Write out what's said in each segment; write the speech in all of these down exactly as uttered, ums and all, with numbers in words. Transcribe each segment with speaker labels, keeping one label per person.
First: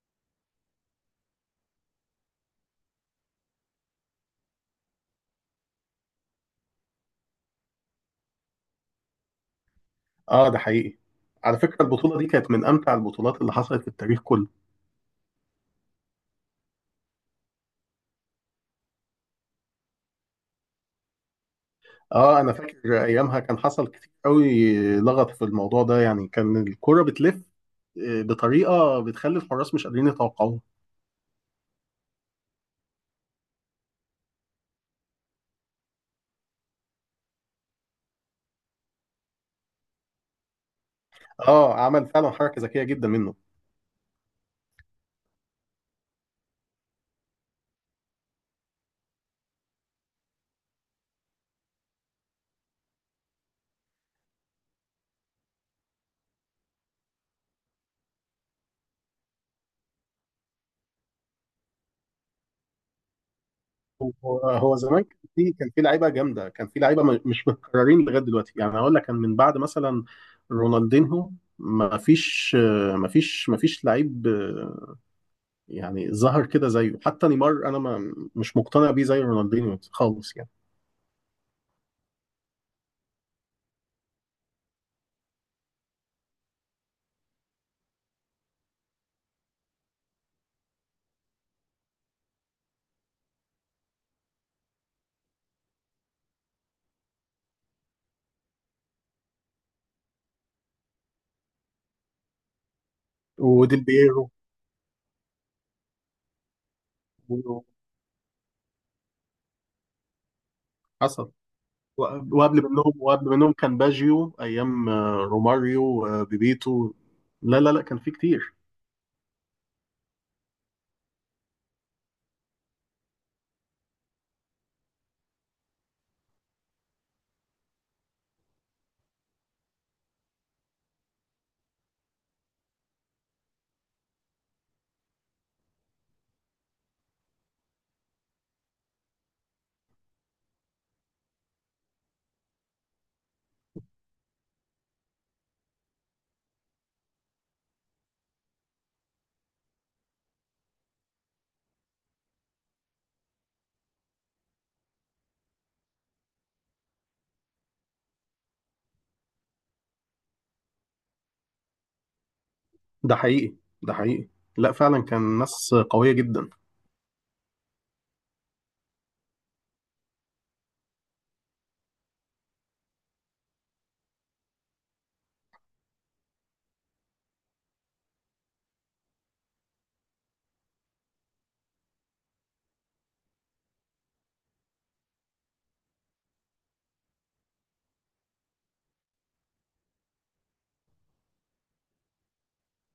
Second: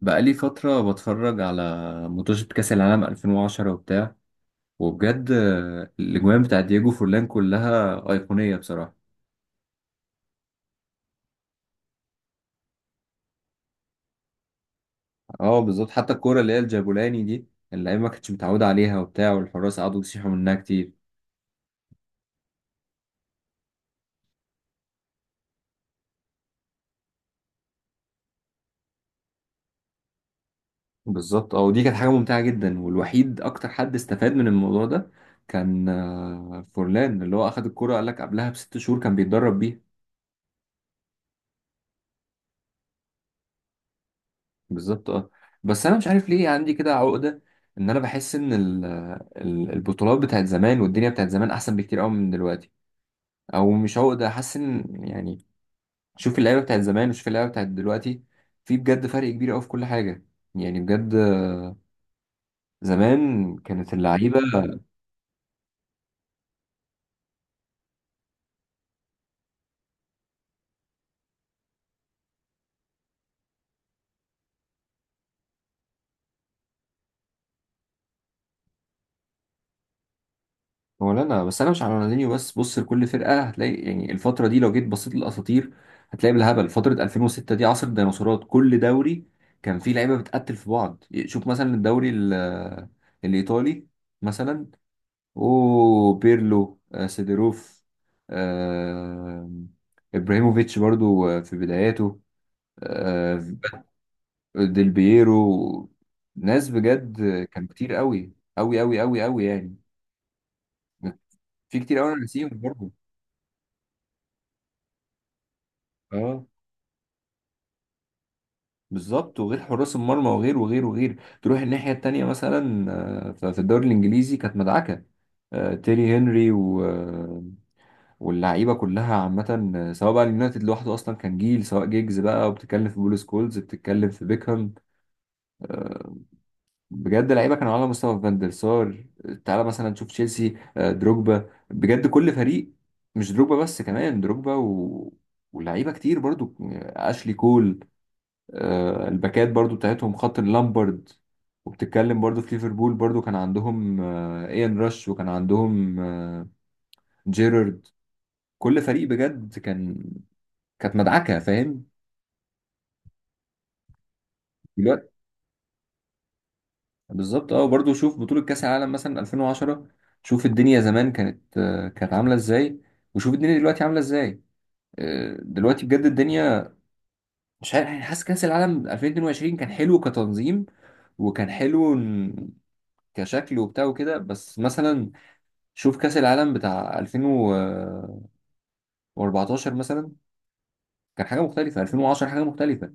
Speaker 1: بقالي فترة بتفرج على ماتشات كأس العالم ألفين وعشرة وبتاع. وبجد آه، الأجوان بتاع دييجو فورلان كلها أيقونية بصراحة.
Speaker 2: اه، ده حقيقي. على فكرة البطولة دي كانت من أمتع البطولات اللي حصلت في التاريخ كله.
Speaker 1: اه بالظبط. حتى الكورة اللي هي الجابولاني دي اللعيبة ما كانتش متعودة عليها وبتاع، والحراس قعدوا يصيحوا منها كتير.
Speaker 2: آه، أنا فاكر أيامها كان حصل كتير قوي لغط في الموضوع ده، يعني كان الكرة بتلف آه، بطريقة بتخلي الحراس مش قادرين يتوقعوها.
Speaker 1: بالظبط اه. ودي كانت حاجة ممتعة جدا، والوحيد أكتر حد استفاد من الموضوع ده كان آه، فورلان، اللي هو أخد الكورة قال لك قبلها بست شهور كان بيتدرب بيها.
Speaker 2: آه، عمل فعلا حركة ذكية جدا منه.
Speaker 1: بالظبط اه. بس انا مش عارف ليه عندي كده عقده ان انا بحس ان ال- ال- البطولات بتاعت زمان والدنيا بتاعت زمان احسن بكتير قوي من دلوقتي. او مش عقده، حاسس ان يعني شوف اللعيبه بتاعت زمان وشوف اللعيبه بتاعت دلوقتي، في بجد فرق كبير قوي في كل حاجه، يعني بجد. زمان كانت اللعيبه.
Speaker 2: هو هو زمان كان في كان في لعيبة جامدة، كان في لعيبة م- مش متكررين لغاية دلوقتي، يعني هقول لك كان من بعد مثلا رونالدينهو. ما فيش آه، ما فيش ما فيش لعيب، يعني ظهر كده زيه. حتى نيمار انا ما مش مقتنع بيه زي رونالدينيو خالص يعني.
Speaker 1: هو لا لا، بس انا مش على رونالدينيو بس، بص لكل فرقه هتلاقي، يعني الفتره دي لو جيت بصيت للاساطير هتلاقي بالهبل. فتره ألفين وستة دي عصر الديناصورات، كل دوري كان فيه لعيبه بتقتل في بعض. شوف مثلا الدوري ال- الايطالي مثلا، او بيرلو، آه، سيدروف، آه، ابراهيموفيتش برضو آه، في بداياته، آه،
Speaker 2: وديل بييرو
Speaker 1: ديل بييرو، ناس بجد. كان كتير قوي قوي قوي قوي قوي يعني.
Speaker 2: حصل.
Speaker 1: في كتير قوي انا نسيهم
Speaker 2: وقبل
Speaker 1: برضو.
Speaker 2: منهم وقبل منهم كان باجيو، ايام آه، روماريو، آه،
Speaker 1: اه
Speaker 2: بيبيتو. لا لا لا، كان في كتير.
Speaker 1: بالظبط. وغير حراس المرمى، وغير وغير وغير. تروح الناحية التانية مثلا، آه، ف- في الدوري الإنجليزي كانت مدعكة. آه، تيري هنري و... آه، واللعيبة كلها عامة، آه، سواء بقى اليونايتد لوحده أصلا كان جيل، سواء جيجز بقى، وبتتكلم في بول سكولز، بتتكلم في بيكهام. بجد لعيبة كانوا على مستوى فان دير سار. تعالى مثلا تشوف تشيلسي، آه، دروجبا، بجد كل فريق. مش دروجبا بس، كمان دروجبا و... ولعيبة كتير برضو، آه، أشلي كول، آه، الباكات برضو بتاعتهم، خط اللامبرد. وبتتكلم برضو في ليفربول، برضو كان عندهم آه، ايان راش، وكان عندهم آه، جيرارد. كل فريق بجد كان كانت مدعكة، فاهم.
Speaker 2: ده حقيقي. ده حقيقي. لا فعلا
Speaker 1: دلوقتي
Speaker 2: كان ناس قوية جدا.
Speaker 1: بالظبط اه. برضو شوف بطولة كأس العالم مثلا ألفين وعشرة، شوف الدنيا زمان كانت آه، كانت عاملة ازاي، وشوف الدنيا دلوقتي عاملة ازاي. آه، دلوقتي بجد الدنيا، مش عارف يعني. حاسس كأس العالم ألفين واتنين وعشرين كان حلو كتنظيم، وكان حلو إن- كشكل وبتاع وكده. بس مثلا شوف كأس العالم بتاع ألفين واربعتاشر مثلا، كان حاجة مختلفة. ألفين وعشرة حاجة مختلفة.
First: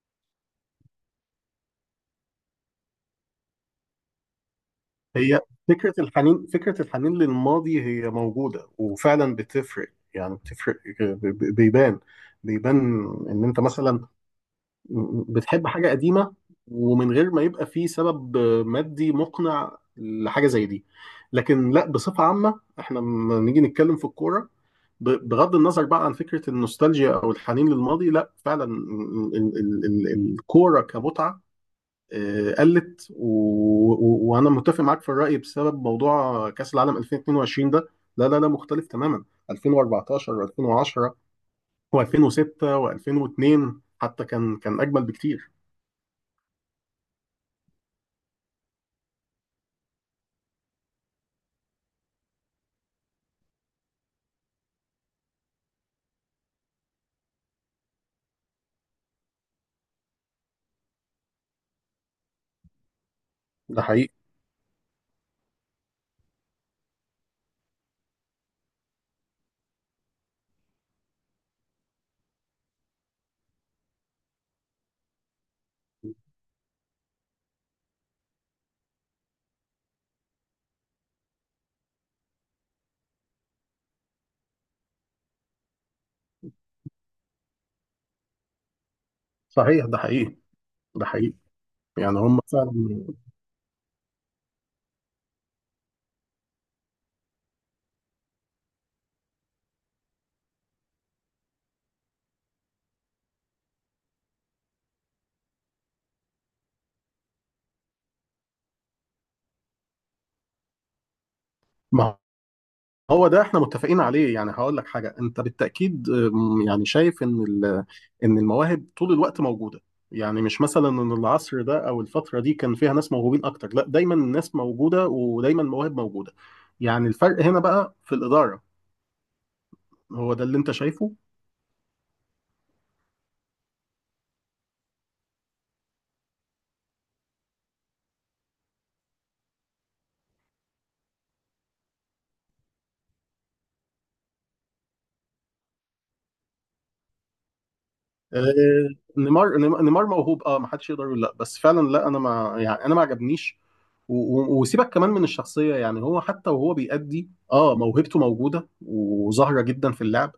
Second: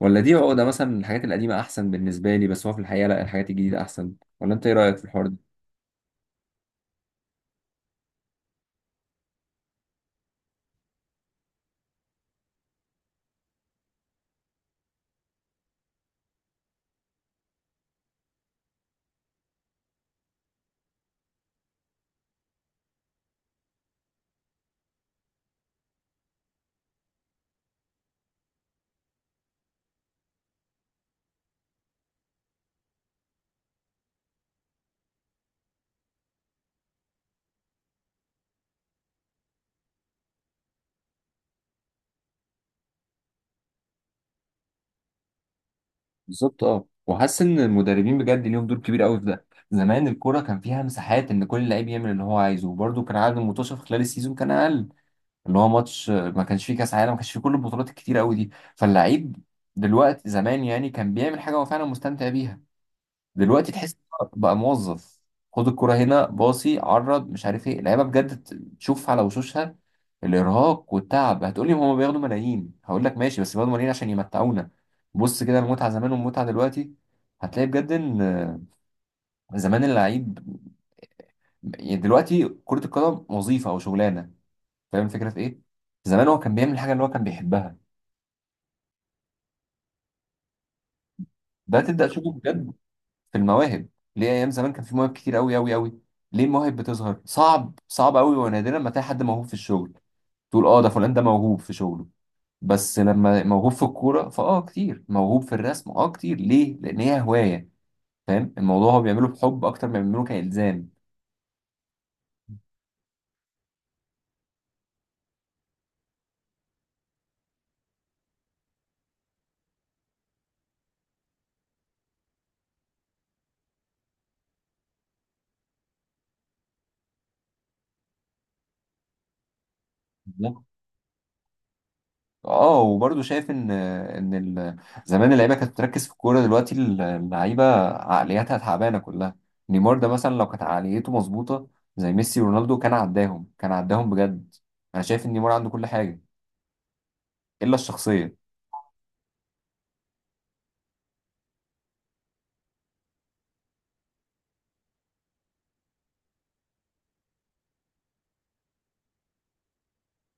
Speaker 1: ولا دي عقدة مثلا من الحاجات القديمة أحسن بالنسبة لي، بس هو في الحقيقة لا الحاجات الجديدة أحسن؟ ولا أنت إيه رأيك في الحوار ده؟
Speaker 2: هي فكرة الحنين فكرة الحنين للماضي، هي موجودة وفعلا بتفرق، يعني بتفرق. آه، ب- ب- بيبان بيبان. ان انت مثلا بتحب حاجة قديمة، ومن غير ما يبقى فيه سبب مادي مقنع لحاجة زي دي. لكن لا، بصفة عامة احنا لما نيجي نتكلم في الكورة، ب- بغض النظر بقى عن فكرة النوستالجيا أو الحنين للماضي، لا فعلا ال- ال- ال- الكورة كمتعة. آه، قلت، و- و- وأنا متفق معاك في الرأي، بسبب موضوع كأس العالم ألفين واتنين وعشرين ده. لا لا لا، مختلف تماما. ألفين وأربعتاشر و2010 و2006 و2002 حتى كان كان أجمل بكتير.
Speaker 1: بالظبط أه. وحاسس إن المدربين بجد ليهم دور كبير قوي في ده. زمان الكورة كان فيها مساحات، إن كل لعيب يعمل اللي هو عايزه. وبرده كان عدد المتوشة في خلال السيزون كان أقل، اللي هو ماتش ما كانش فيه كأس عالم، ما كانش فيه كل البطولات الكتيرة قوي دي. فاللعيب دلوقتي زمان يعني كان بيعمل حاجة هو فعلا مستمتع بيها. دلوقتي
Speaker 2: ده
Speaker 1: تحس
Speaker 2: حقيقي.
Speaker 1: بقى موظف، خد الكرة هنا، باصي عرض، مش عارف ايه. اللعيبه بجد تشوف على وشوشها الارهاق والتعب. هتقولي هما بياخدوا ملايين، هقول لك ماشي، بس بياخدوا ملايين عشان يمتعونا. بص كده المتعه زمان والمتعه دلوقتي، هتلاقي بجد ان زمان اللعيب، يعني دلوقتي كرة القدم وظيفة أو شغلانة. فاهم الفكرة في إيه؟ زمان هو كان بيعمل الحاجة اللي هو كان بيحبها.
Speaker 2: صحيح. ده حقيقي. ده حقيقي.
Speaker 1: ده تبدأ
Speaker 2: يعني
Speaker 1: تشوفه
Speaker 2: هم
Speaker 1: بجد
Speaker 2: فعلا.
Speaker 1: في المواهب. ليه ايام زمان كان في مواهب كتير قوي قوي قوي؟ ليه المواهب بتظهر صعب صعب قوي، ونادرا ما تلاقي حد موهوب في الشغل تقول اه ده فلان ده موهوب في شغله؟ بس لما موهوب في الكوره فاه كتير، موهوب في الرسم اه كتير. ليه؟ لان هي هوايه. فاهم الموضوع هو بيعمله بحب اكتر ما بيعمله كالزام.
Speaker 2: ما هو ده احنا متفقين عليه. يعني هقول لك حاجه، انت بالتاكيد أم، يعني شايف ان ال- ان المواهب طول الوقت موجوده. يعني مش مثلا ان العصر ده او الفتره دي كان فيها ناس موهوبين اكتر، لا دايما الناس موجوده ودايما المواهب موجوده. يعني الفرق هنا بقى في الاداره، هو ده اللي انت شايفه.
Speaker 1: اه وبرضه شايف ان ان ال- زمان اللعيبه كانت بتركز في الكوره، دلوقتي اللعيبه عقلياتها تعبانه كلها. نيمار ده مثلا لو كانت عقليته مظبوطه زي ميسي ورونالدو كان عداهم، كان عداهم بجد. انا شايف ان نيمار عنده كل حاجه الا الشخصيه.
Speaker 2: آه، نيمار نيمار نيمار موهوب، اه ما حدش يقدر يقول لا. بس فعلا لا، انا ما يعني انا ما عجبنيش. و- و- وسيبك كمان من الشخصيه، يعني هو حتى وهو بيأدي اه موهبته موجوده وظاهره جدا في اللعب.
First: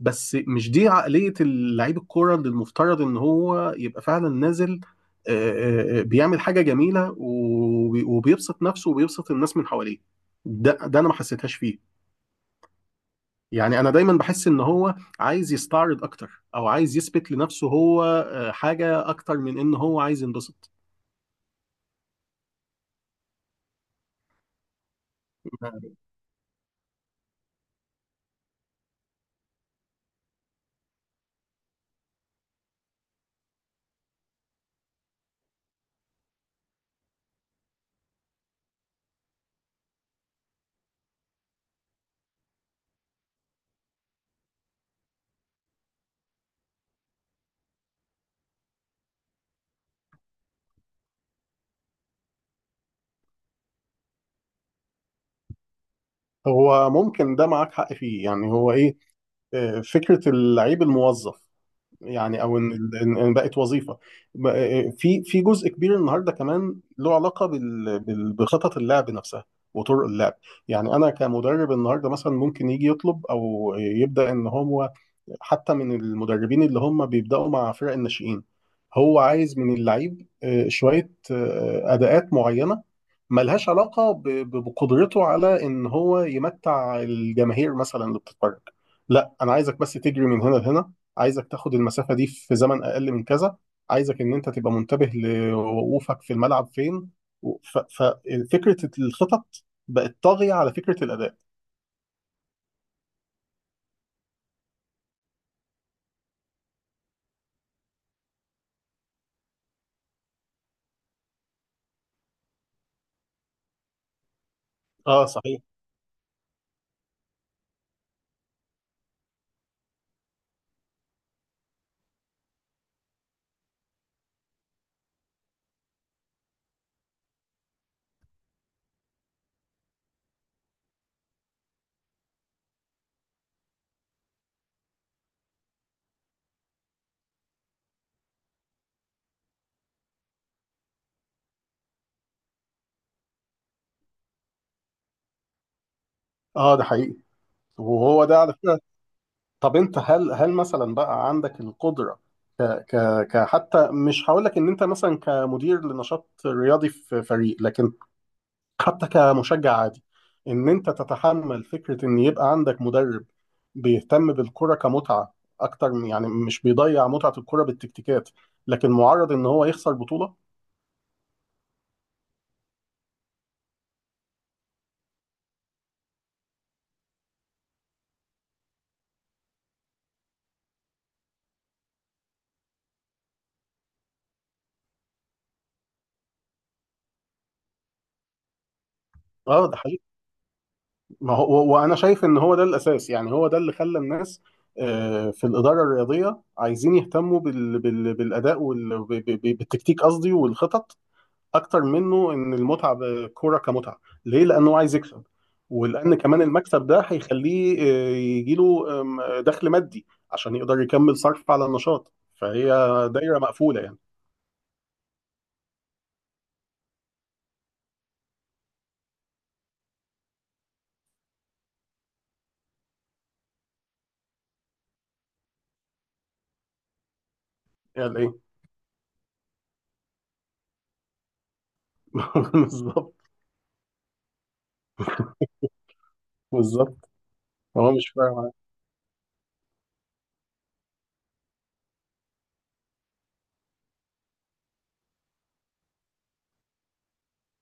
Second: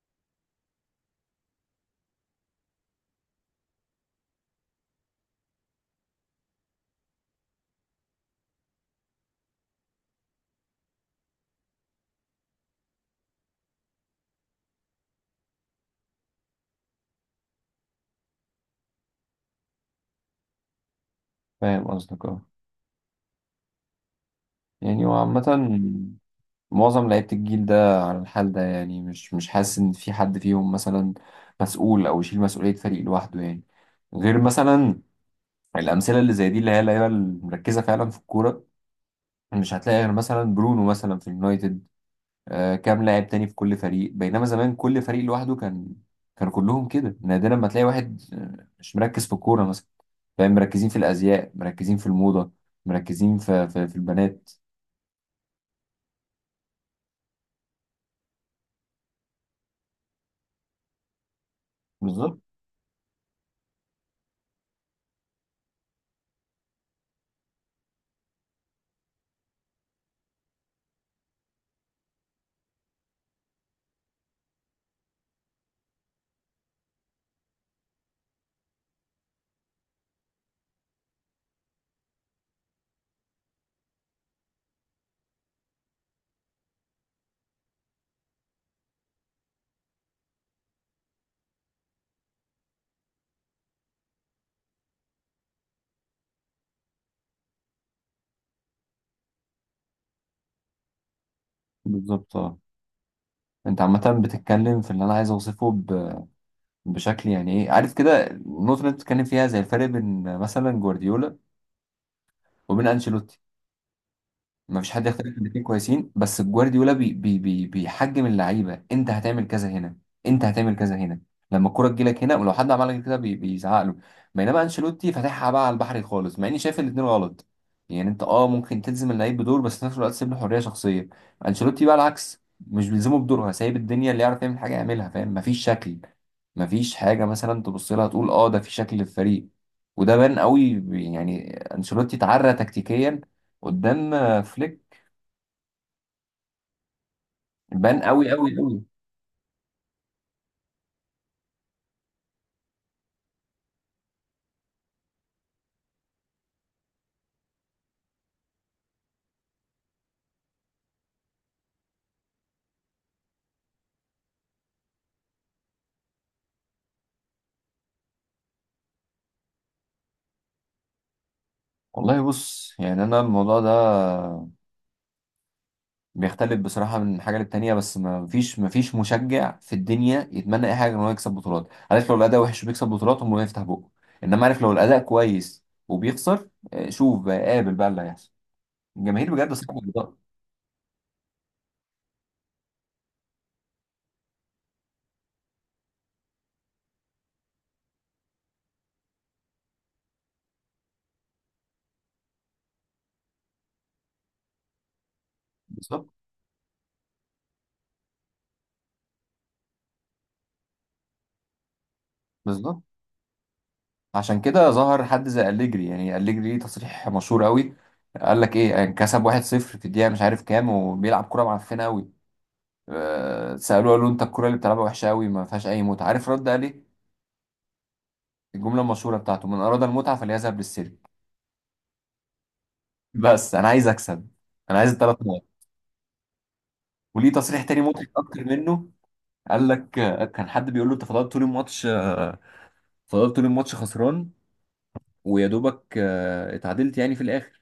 Speaker 2: بس مش دي عقليه اللعيب الكوره اللي المفترض ان هو يبقى فعلا نازل، آه، آه، آه، بيعمل حاجه جميله، وبي- وبيبسط نفسه وبيبسط الناس من حواليه. ده ده انا ما حسيتهاش فيه. يعني انا دايما بحس ان هو عايز يستعرض اكتر، او عايز يثبت لنفسه هو آه، حاجه اكتر من ان هو عايز ينبسط.
Speaker 1: فاهم قصدك اه. يعني وعامه معظم لعيبه الجيل ده على الحال ده، يعني مش مش حاسس ان في حد فيهم مثلا مسؤول او يشيل مسؤوليه فريق لوحده، يعني غير مثلا الامثله اللي زي دي اللي هي اللعيبه المركزه فعلا في الكوره. مش هتلاقي غير مثلا برونو مثلا في اليونايتد، آه كام لاعب تاني في كل فريق. بينما زمان كل فريق لوحده كان كان كلهم كده. نادرا ما تلاقي واحد آه، مش مركز في الكورة مثلا، فاهم. مركزين في الأزياء، مركزين في الموضة، مركزين في في, في البنات.
Speaker 2: هو ممكن ده معاك حق فيه، يعني هو ايه، آه، فكره اللعيب الموظف.
Speaker 1: بالظبط.
Speaker 2: يعني، او ان إن- إن بقت وظيفه. ب- آه، في في جزء كبير النهارده كمان له علاقه بال- بال- بخطط اللعب نفسها، وطرق اللعب. يعني انا كمدرب النهارده مثلا ممكن يجي يطلب او يبدا ان هو، حتى من المدربين اللي هم بيبدأوا مع فرق الناشئين، هو عايز من اللعيب آه، شوية آه، أداءات معينة، ملهاش علاقة ب- ب- بقدرته على إن هو يمتع الجماهير مثلا اللي بتتفرج. لا، أنا عايزك بس تجري من هنا لهنا، عايزك تاخد المسافة دي في زمن أقل من كذا، عايزك إن أنت تبقى منتبه لوقوفك في الملعب فين. ففكرة الخطط بقت طاغية على فكرة الأداء.
Speaker 1: بالظبط اه. انت عامة بتتكلم في اللي انا عايز اوصفه ب- بشكل يعني ايه، عارف كده. النقطة اللي انت بتتكلم فيها زي الفرق بين مثلا جوارديولا وبين انشيلوتي. ما فيش حد
Speaker 2: اه
Speaker 1: يختلف ان
Speaker 2: صحيح.
Speaker 1: الاثنين كويسين، بس جوارديولا بي بي بي بيحجم اللعيبه. انت هتعمل كذا هنا، انت هتعمل كذا هنا، لما الكره تجيلك هنا. ولو حد عمل لك كده بي بيزعق له. بينما انشيلوتي فاتحها بقى على البحر خالص، مع اني شايف الاثنين غلط. يعني انت اه ممكن تلزم اللعيب بدور، بس في نفس الوقت تسيب له حريه شخصيه. انشيلوتي بقى العكس، مش بيلزمه بدورها، سايب الدنيا، اللي يعرف يعمل حاجه يعملها. فاهم مفيش شكل، مفيش حاجه مثلا تبص لها تقول اه ده في شكل للفريق. وده بان قوي، يعني انشيلوتي اتعرى تكتيكيا قدام آه، فليك.
Speaker 2: اه ده حقيقي.
Speaker 1: بان
Speaker 2: وهو
Speaker 1: قوي
Speaker 2: ده
Speaker 1: قوي
Speaker 2: على فكرة.
Speaker 1: قوي.
Speaker 2: طب انت، هل هل مثلا بقى عندك القدره، ك ك ك حتى مش هقول لك ان انت مثلا كمدير لنشاط رياضي في فريق، لكن حتى كمشجع عادي، ان انت تتحمل فكره ان يبقى عندك مدرب بيهتم بالكره كمتعه اكتر من- يعني مش بيضيع متعه الكره بالتكتيكات، لكن معرض ان هو يخسر بطوله.
Speaker 1: والله بص، يعني انا الموضوع ده بيختلف بصراحه من حاجه للتانيه، بس ما فيش ما فيش مشجع في الدنيا يتمنى اي حاجه غير ان هو يكسب بطولات. عارف لو الاداء وحش وبيكسب بطولات هم يفتح بقه. انما عارف لو الاداء كويس وبيخسر، آه، شوف بقى قابل بقى اللي هيحصل. الجماهير بجد
Speaker 2: اه ده.
Speaker 1: صعبه. بالظبط.
Speaker 2: ما هو، وانا شايف ان هو ده الاساس، يعني هو ده اللي خلى الناس، آه، في الاداره الرياضيه، عايزين يهتموا بال... بال... بالاداء وال... ب... ب... ب- بالتكتيك، قصدي والخطط، اكتر منه ان المتعه بالكوره كمتعه. ليه؟ لانه عايز يكسب،
Speaker 1: بالظبط.
Speaker 2: ولان كمان المكسب ده هيخليه آه، يجي له دخل مادي عشان يقدر يكمل صرف على النشاط، فهي
Speaker 1: بالظبط
Speaker 2: دايره مقفوله يعني.
Speaker 1: عشان كده ظهر حد زي أليجري. يعني أليجري ليه تصريح مشهور قوي، قال لك ايه، يعني كسب واحد صفر في الدقيقه مش عارف كام وبيلعب كوره معفنه قوي. آه، سألوه، قالوا له انت الكرة اللي بتلعبها وحشة قوي، ما فيهاش اي متعة. عارف رد قال ايه؟
Speaker 2: يعني ايه؟
Speaker 1: الجملة المشهورة بتاعته، من اراد المتعة فليذهب للسيرك.
Speaker 2: بالظبط.
Speaker 1: بس انا عايز اكسب، انا عايز الثلاث نقط.
Speaker 2: بالظبط.
Speaker 1: وليه تصريح تاني
Speaker 2: هو مش
Speaker 1: مضحك اكتر
Speaker 2: فاهم.
Speaker 1: منه، قال لك آه، كان حد بيقول له انت فضلت طول الماتش آه، فضلت طول الماتش خسران، ويا دوبك آه، اتعادلت يعني في الاخر،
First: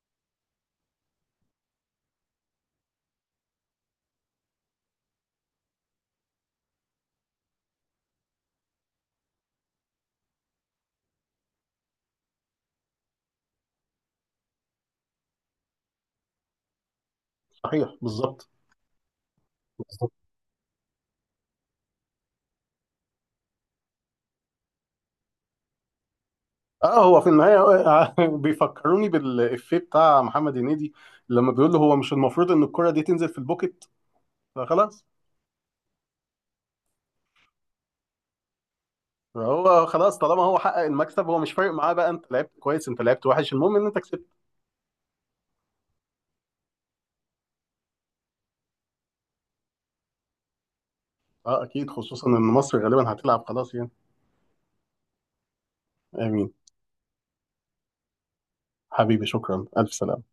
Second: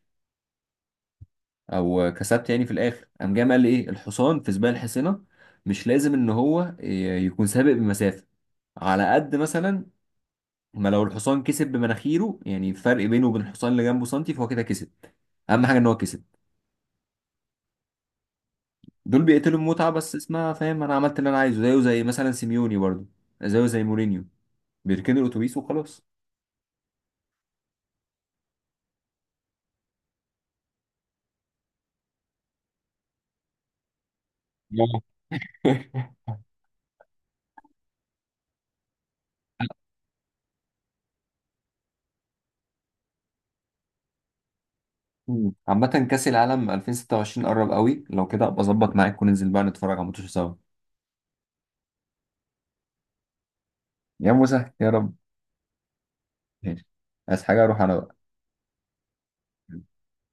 Speaker 1: او آه، كسبت يعني في الاخر. قام جاي قال ايه، الحصان في سباق الحصينة مش لازم ان هو ي- يكون سابق بمسافة. على قد مثلا ما لو الحصان كسب بمناخيره، يعني الفرق بينه وبين الحصان اللي جنبه سنتي، فهو كده كسب. اهم حاجه ان هو كسب.
Speaker 2: صحيح، بالظبط.
Speaker 1: دول بيقتلوا المتعه بس اسمها فاهم. انا عملت اللي انا عايزه، زيه زي مثلا سيميوني برضو، زيه زي مورينيو. بيركنوا الاتوبيس وخلاص.
Speaker 2: اه، هو في النهاية بيفكروني بالإفيه بتاع محمد هنيدي، لما بيقول له هو مش المفروض إن الكرة دي تنزل في البوكت.
Speaker 1: آه.
Speaker 2: فخلاص. فهو خلاص، طالما هو حقق المكسب هو مش فارق معاه بقى، أنت لعبت كويس أنت لعبت وحش، المهم إن أنت كسبت.
Speaker 1: مم. عامة كأس العالم ألفين وستة وعشرين قرب قوي، لو كده ابقى اظبط معاك وننزل بقى نتفرج على الماتش سوا.
Speaker 2: اه أكيد، خصوصا إن مصر غالبا هتلعب، خلاص يعني.
Speaker 1: يا موسى يا رب.
Speaker 2: آمين.
Speaker 1: ماشي. عايز حاجة اروح انا بقى.
Speaker 2: حبيبي شكرا، ألف سلامة.